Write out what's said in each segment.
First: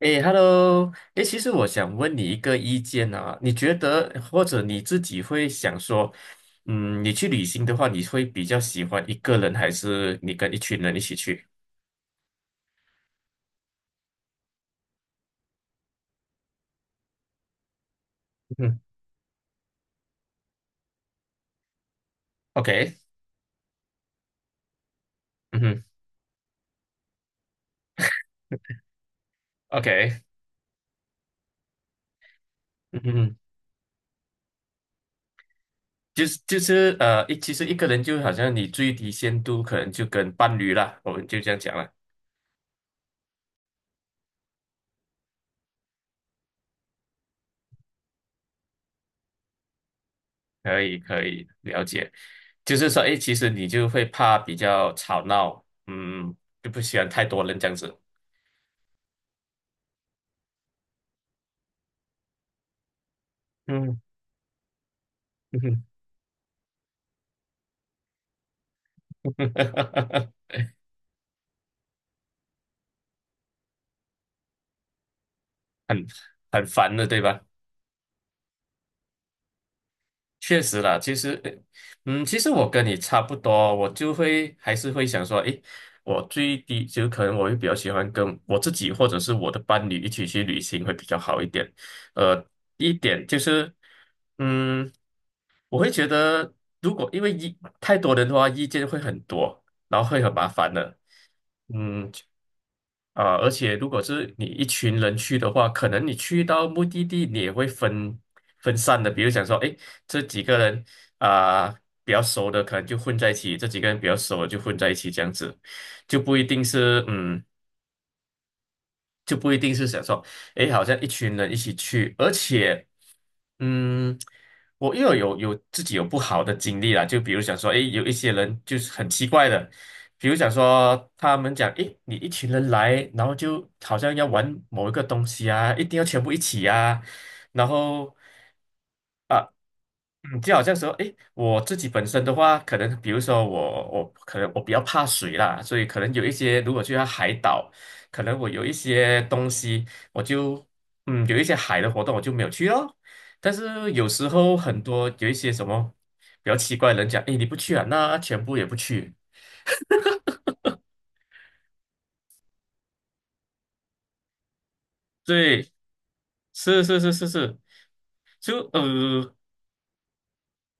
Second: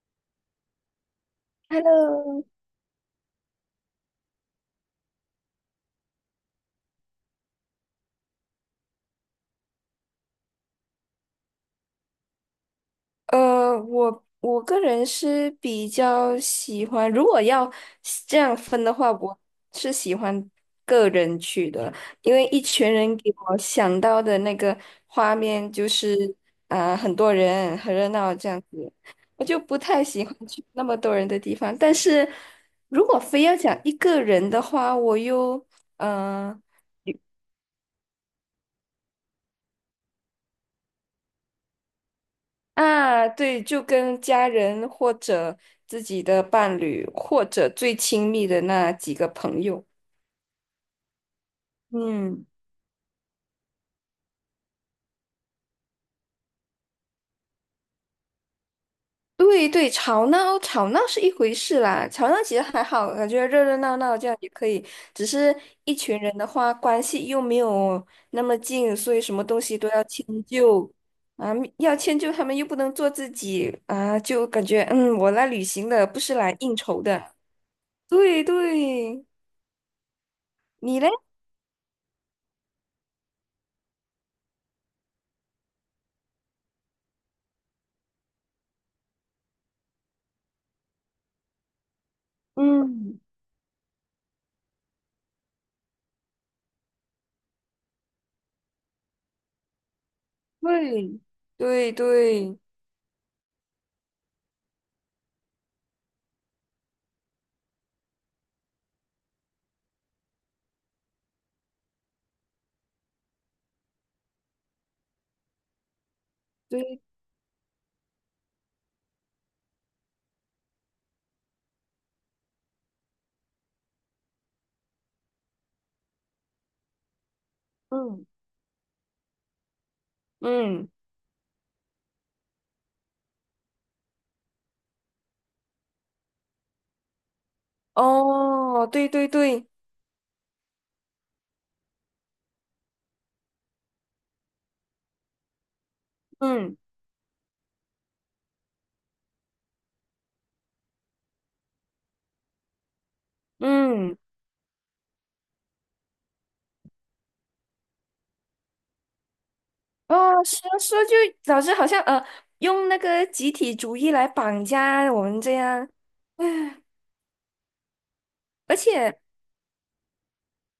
诶 hello 诶，其实我想问你一 Hello，个意见啊，你觉得或者你自己会想说，嗯，你去旅行的话，你会比较喜欢一个人，还是你跟一群人一起去？我个人是比较喜欢，如果要这样嗯分的话，我是喜欢个人去的，因为一群，OK。人给我想到的那个画嗯面哼就是啊、很多人很热闹这样子，我就不太，OK。喜欢去那么多人的地方。但是嗯如果哼。非要讲一个人的话，我又就是呃就是呃，一其实一个人就好像你最低限度可能就跟伴侣啦，我们就这样讲了，啊，对，就跟家人或者自己的伴侣，或者最亲密的那几个朋友。可以了解。嗯，就是说，诶，其实你就会怕比较吵闹，嗯，就不喜欢太多人这样子。对对，吵闹吵闹是一回事啦，吵闹其实还好，感觉热热闹嗯。闹这样也可以。只是哼。一群人的话，关系又没有那么近，所以什么东西都要迁 就啊，要迁就他们又不能做自己啊，就感觉我来旅行很的，不是来很应烦酬的，对的。吧？对对，确实啦，你嘞？其实我跟你差不多，我就会还是会想说，诶，我最低就可能我会比较喜欢跟我自己或者是我的伴侣一起去旅行会比较好一点。呃，一嗯，点就是，嗯，我会觉得如果因为太多人的话，意见会很多，然后会很麻烦的。对对嗯，对啊、而且如果是你一群人去的话，可能你去到目的地，你也会分散的。比如讲说，哎，这几个人啊、比较熟的，可能就混在一起；这几个人比较熟的就混在一起，这样子就不一定对，是嗯就不一定是想说，诶，好像一群人一起去，而且，嗯，我又有自己有不好的经历啦，就比如想说，诶，有一嗯些人就是很奇怪的，比如想嗯，说他们讲，诶，你一群人来，然后就好像要玩某一个东西啊，一定要全部一起啊，然后。哦，对对啊。对，嗯，就好像说，诶，我自己本身的话，可能比如说我可能我比较怕水啦，所以可能有一些如嗯果去到海岛，可能我有一些东西，我就有一些海的活动我就没有去哦。但是有嗯，时候很多有一些什么比较奇怪的人讲，诶，你不去啊，那全部也不去。哦，说说就老师好像用那个集体主义来绑架我们这对，样，是是是是是，就而且。呃，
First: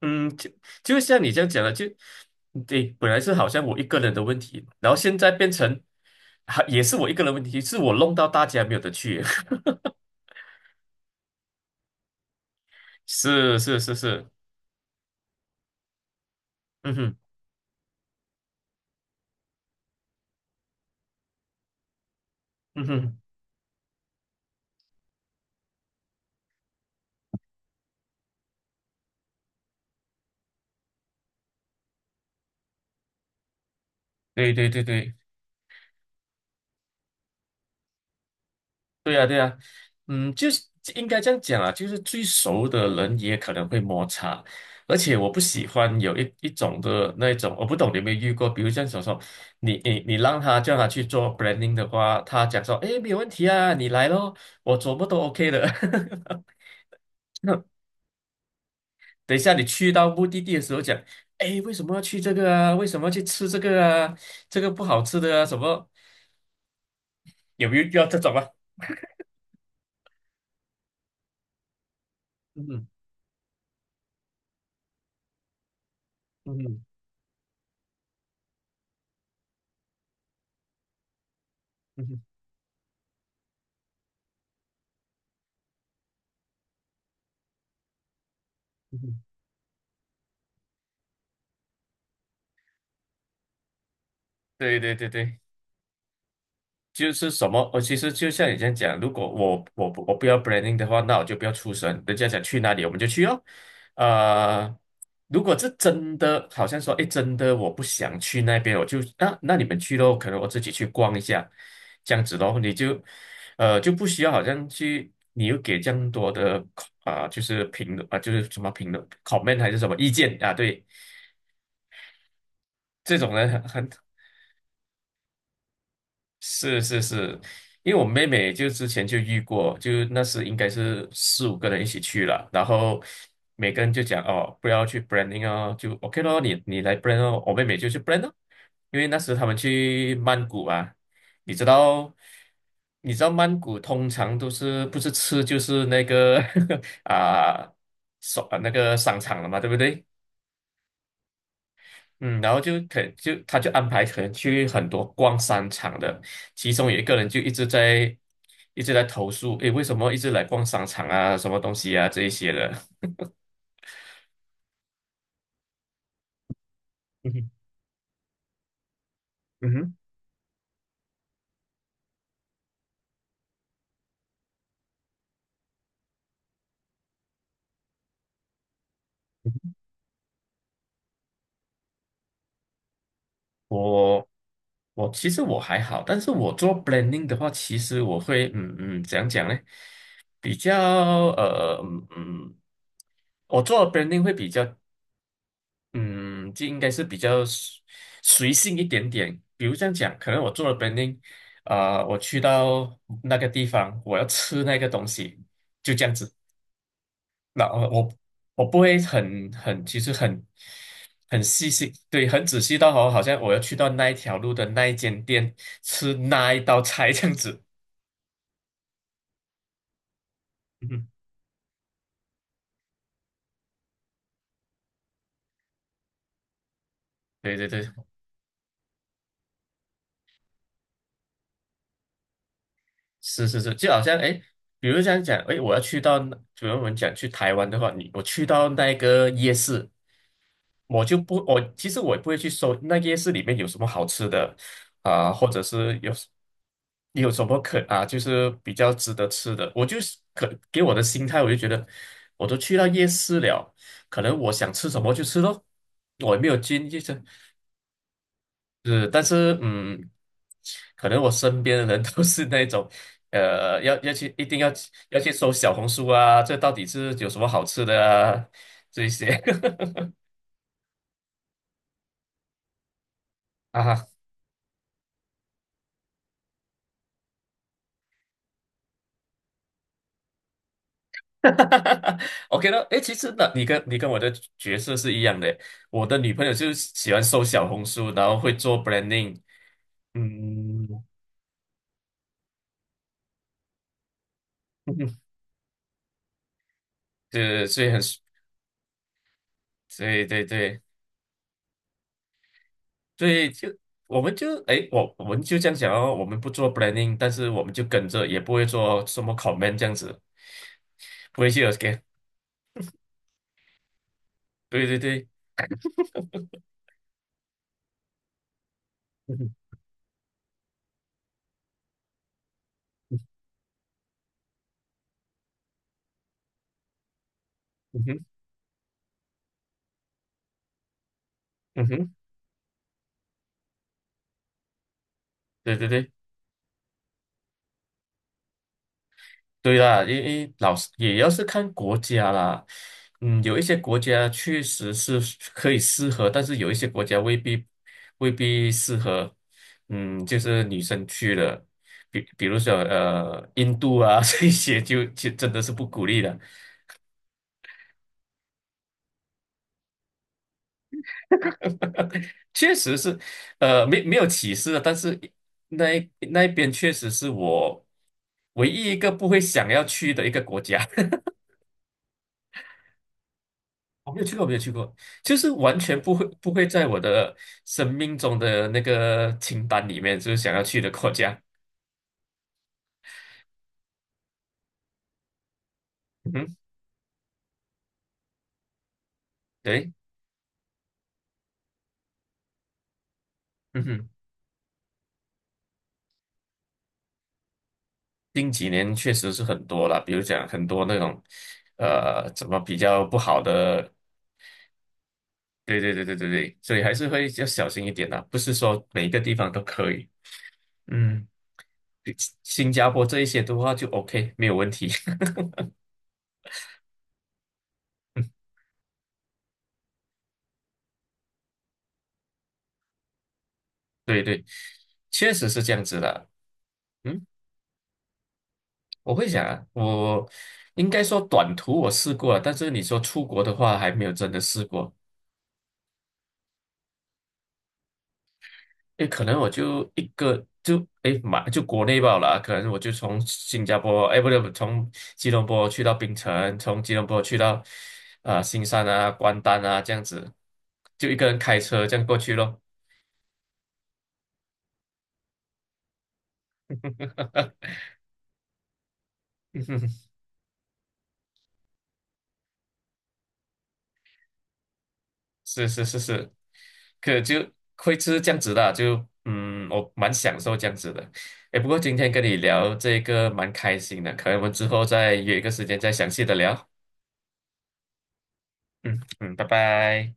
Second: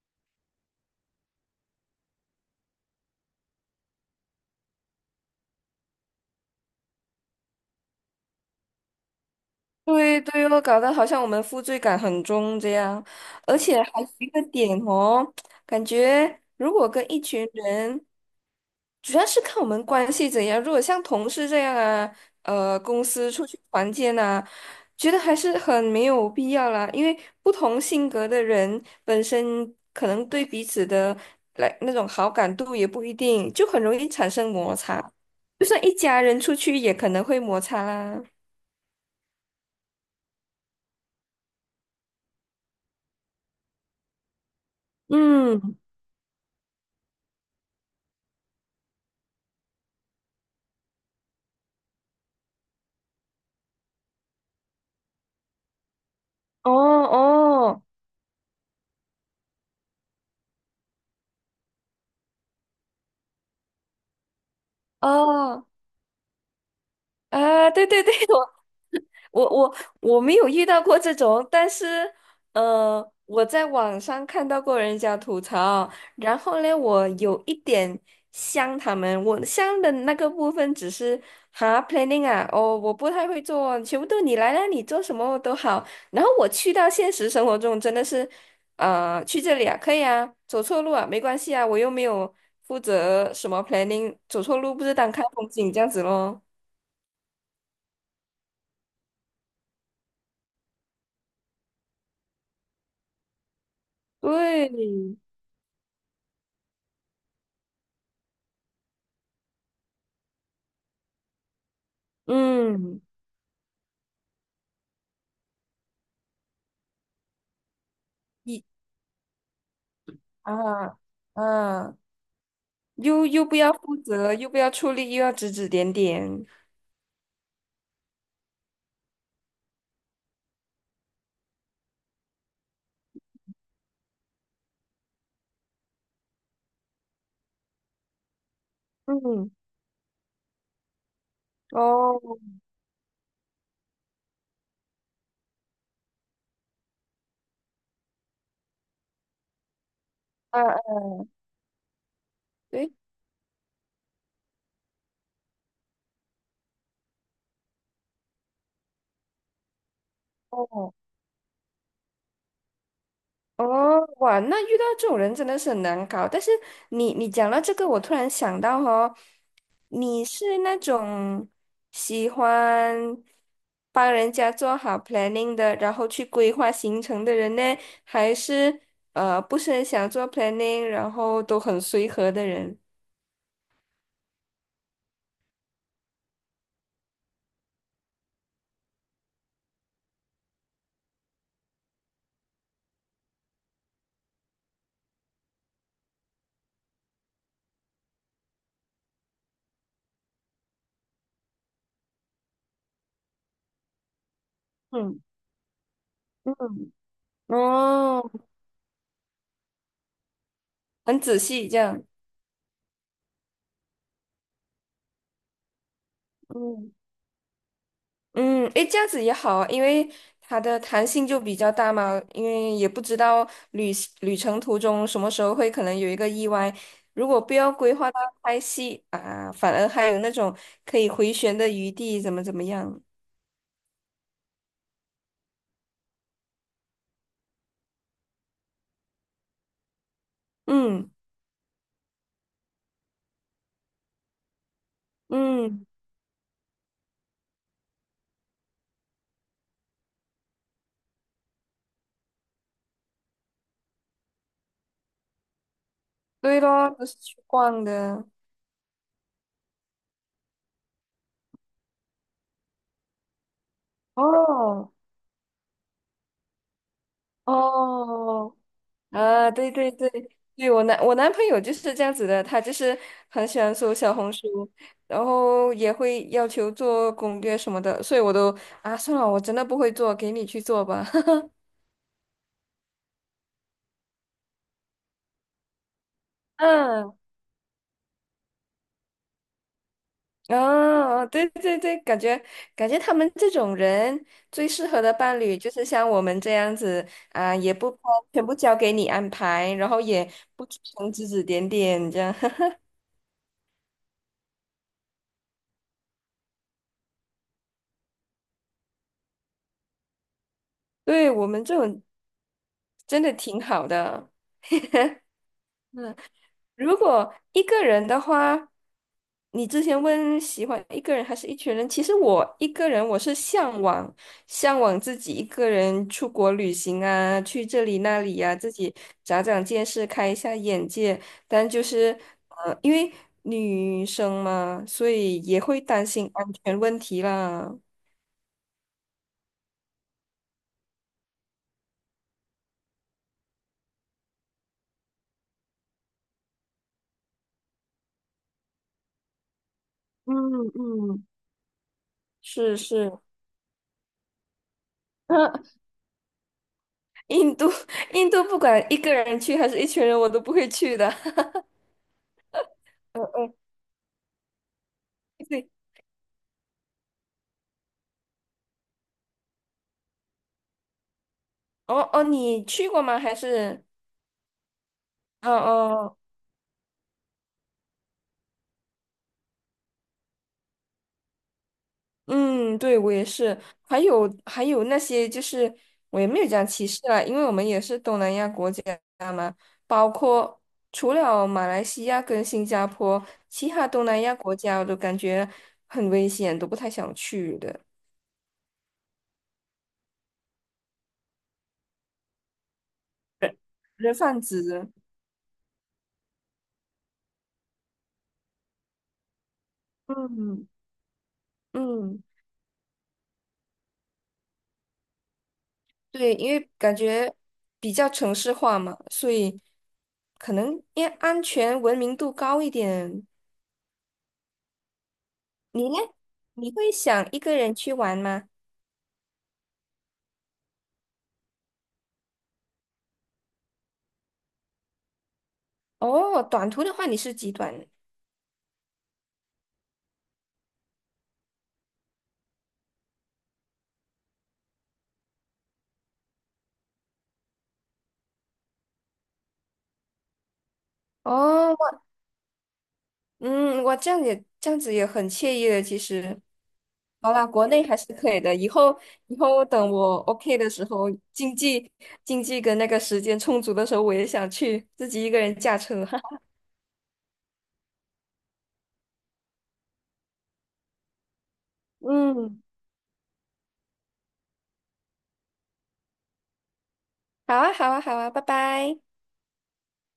嗯，就就像你这样讲的，就对，本来是好像我一个人的问题，然后现在变成，还也是我一个人的问题，是我弄到大家没有得去。对对哦，搞得好像我们负罪感很重这样，而是是且是还有是，一个点哦，感觉如果嗯跟哼一群人，主要是看我们关系怎样。如果像同事这样啊，嗯公哼，司出去团建啊，觉得还是很没有必要啦，因为不同性格的人本身可能对彼此的来那种好感度也不一定，就很容易产生对对摩对擦。对就算一家人出去，也可能会摩擦啦。对呀、对呀、嗯，就是应该这样讲啊，就是最熟的人也可能会摩擦，而且我不喜嗯。欢有一种的那一种，我不懂你有没有遇过，比如像小时候，你让他叫他去做 branding 的话，他讲说，诶，没有问题啊，你来咯，我怎么都 OK 的。哦 那哦等一下你去到目的地的时候讲，诶，为什么要去这个啊？为什么要去吃这个啊？这个不好吃的啊？什哦，么？有哎，没有对遇对到对，这 种啊？我我我没有遇到过这种，但是，嗯哼我在网上看到过人家吐槽，然嗯后呢，哼我有一点像他们，我像的那个部分只是嗯哼 planning 啊，哦，我不太会做，全部都你来啦，你做什么都好。然后我去到现实生活中，真的是，嗯哼，去这里啊，可以啊，走错路啊，没关系啊，我又没有负责什么 planning，走错路对不是对对当看对。风景这样子咯。就是什么，我其实就像你这样讲，如果我不要 branding 的话，那我就不要出声，人家想去哪里我们就去哦。对，呃，如果这真的好像说，哎，真的我不想去那边，我就那你们去咯，可能我自己去逛一下，这样子咯，你就嗯。呃就不需要好像去，你又给这样多的啊、就是评论啊、就是什么评论 comment 还是什么意见啊，对，啊啊，这又种又人不很要很负责，又不要出力，又要指指点点。是是是，因为我妹妹就之前就遇过，就那时应该是4、5个人一起去了，然后每个人就讲哦，不要去 branding 哦，就 OK 咯，你来 brand 哦，我妹妹就去 brand 哦，因为那时他嗯，们去曼谷啊，你知道，哦，你知道曼谷通常都是不是吃就是那个 啊，那个商场了嘛，对不对？啊，啊嗯，然后就对，他就安排可能去很多逛商场的，其中有一个人就一直在投诉，诶，为什么一直来逛商哦，场啊，什么东西啊这一些的。哦，哇，那遇到这种人真的是很难搞。但是你嗯哼，讲到这个，我突然想到哦，嗯哼你是那种喜欢帮人家做好 planning 的，然后去规划行程的人呢，还是不是很想做 planning，然后都很随和的人？我我其实我还好，但是我做 blending 的话，其实我会怎样讲呢？比较呃嗯嗯，我做 branding 会比较嗯，就应该是比较随性一点点。比如这样讲，可能我做了 branding，我去到那个地方，我要吃那个东嗯西，就这样子。嗯。那我哦，我不会其实很很仔很细细这心，样。对，很仔细到好，好像我要去到那一条路的那一间店吃那一道嗯菜这样子。嗯，诶，这样子也好啊，因为它的嗯弹哼性就比较大嘛，因为也不知道旅程途中什么时候会可能有一个意外。如果不对对要对，规划到拍戏啊，反而还有那种可以回旋的余地，怎么样？是是是，就好像哎，诶比如这样讲，哎，我要去到那，比如我们讲去台湾的话，你我去到那个夜市。我嗯就不，我其实我也不会去搜那夜市里面有什么好吃的啊、或者嗯，是有什么就是比较值得吃的。我就是给我的心态，我就觉得我都去到夜市了，可能我想吃什么就吃咯，我也没有对经咯，济都是识，去逛的。是，但是可能我身边的人都是那种。呃，要去，一定要去哦要去搜小红书啊，这到底是有什么好吃的啊？哦，这一些 啊，对对对，对我男朋友就是这样子的，他就是很喜欢 搜啊，小红书，然后也会要求做攻略什么的，所以我都啊算了，我真的不会做，给你去做吧。哈哈哈 OK 了，诶，其实呢，你跟我的角色是一样的。我的女朋友就是喜嗯，欢搜小红书，然后会做 branding，嗯，啊，对对对，感觉他们这种人最适合的伴 侣就是像我们这样子啊，对，也所以不很，全部交给你安排，然后对也对不出对，声指指点点这样，所以就我们就诶，我们就这样讲哦，我们不做 branding，但是我们就跟着，也不会做什么 comment 这样子，对不我会去 们这 OK，种真的挺好的。对对对，如果一个人的话，嗯哼你之前问喜欢一个人还是一群人，其实我一个人我是向往自己一个人出国旅行啊，去这里嗯那哼里呀、自己长长见识，开一下眼界。但就嗯哼，是因为女生嘛，所以也对会对担对。心安全问题啦。对啦，因为老师也要是看国家啦，嗯，有一些国家确实是可以适合，但是有一些国家未必适合，嗯，嗯就是女生嗯，去了，比比如说是是，呃印度啊 这些就真的是 不鼓励的，印度印度不管一个人去还是一群人，我都不会去的。确实是，嗯嗯，没有歧视的，但是 对。那一边确实是我唯一一个不会想要去的一个国家。哦哦，你去过吗？还是我没有去过，没有去过，就哦是完全不哦会不会在我的生命中的那个清单里面，就是想要去的国家。嗯，对我也是。还有那些就是我也嗯没有哼，讲歧视啦，因为我们也是东南亚国家嘛，对，包括除了马来西亚跟新加坡，其嗯他东哼，南亚国家我都感觉很危险，都不太想去的。近几年确实是很多了，比如讲很多那种，怎么比较不好人的，人贩子，对对对对对对，所以还是会要小心一点啦，不是说每一个地方都可以。嗯嗯，比嗯，新加坡这一些的话就 OK，没有问题。对，因为感觉比较城 市化嘛，所以可能因为安全文明度高一点。对对，确实是这样你呢？子的。你会嗯。想一个人去玩吗？我会想啊，我应该说短途我试过了，但是你说出国的话还没有真的试过。哦，短途的话你是极短诶，可能我就一个就诶就国内罢了啊可能我就从新加坡，诶不对，从吉隆坡去到槟城，从吉隆坡去到啊、新山啊、关丹啊这样子，就一个人开哦，车这样过去咯。我这样也这样子也很惬意的，其实。好啦，国 内还是可以的。以后等我 OK 的时候，经济跟那个时间充足的时候，我也想去自己一个人是驾是是车。是。可就会吃这样子的啊就我蛮享受这样子的。哎，不过今天跟你嗯，聊这个蛮开心的，可能我们之后再约一个时间再详细的聊。好啊，好啊，好啊，拜拜。嗯嗯，拜拜。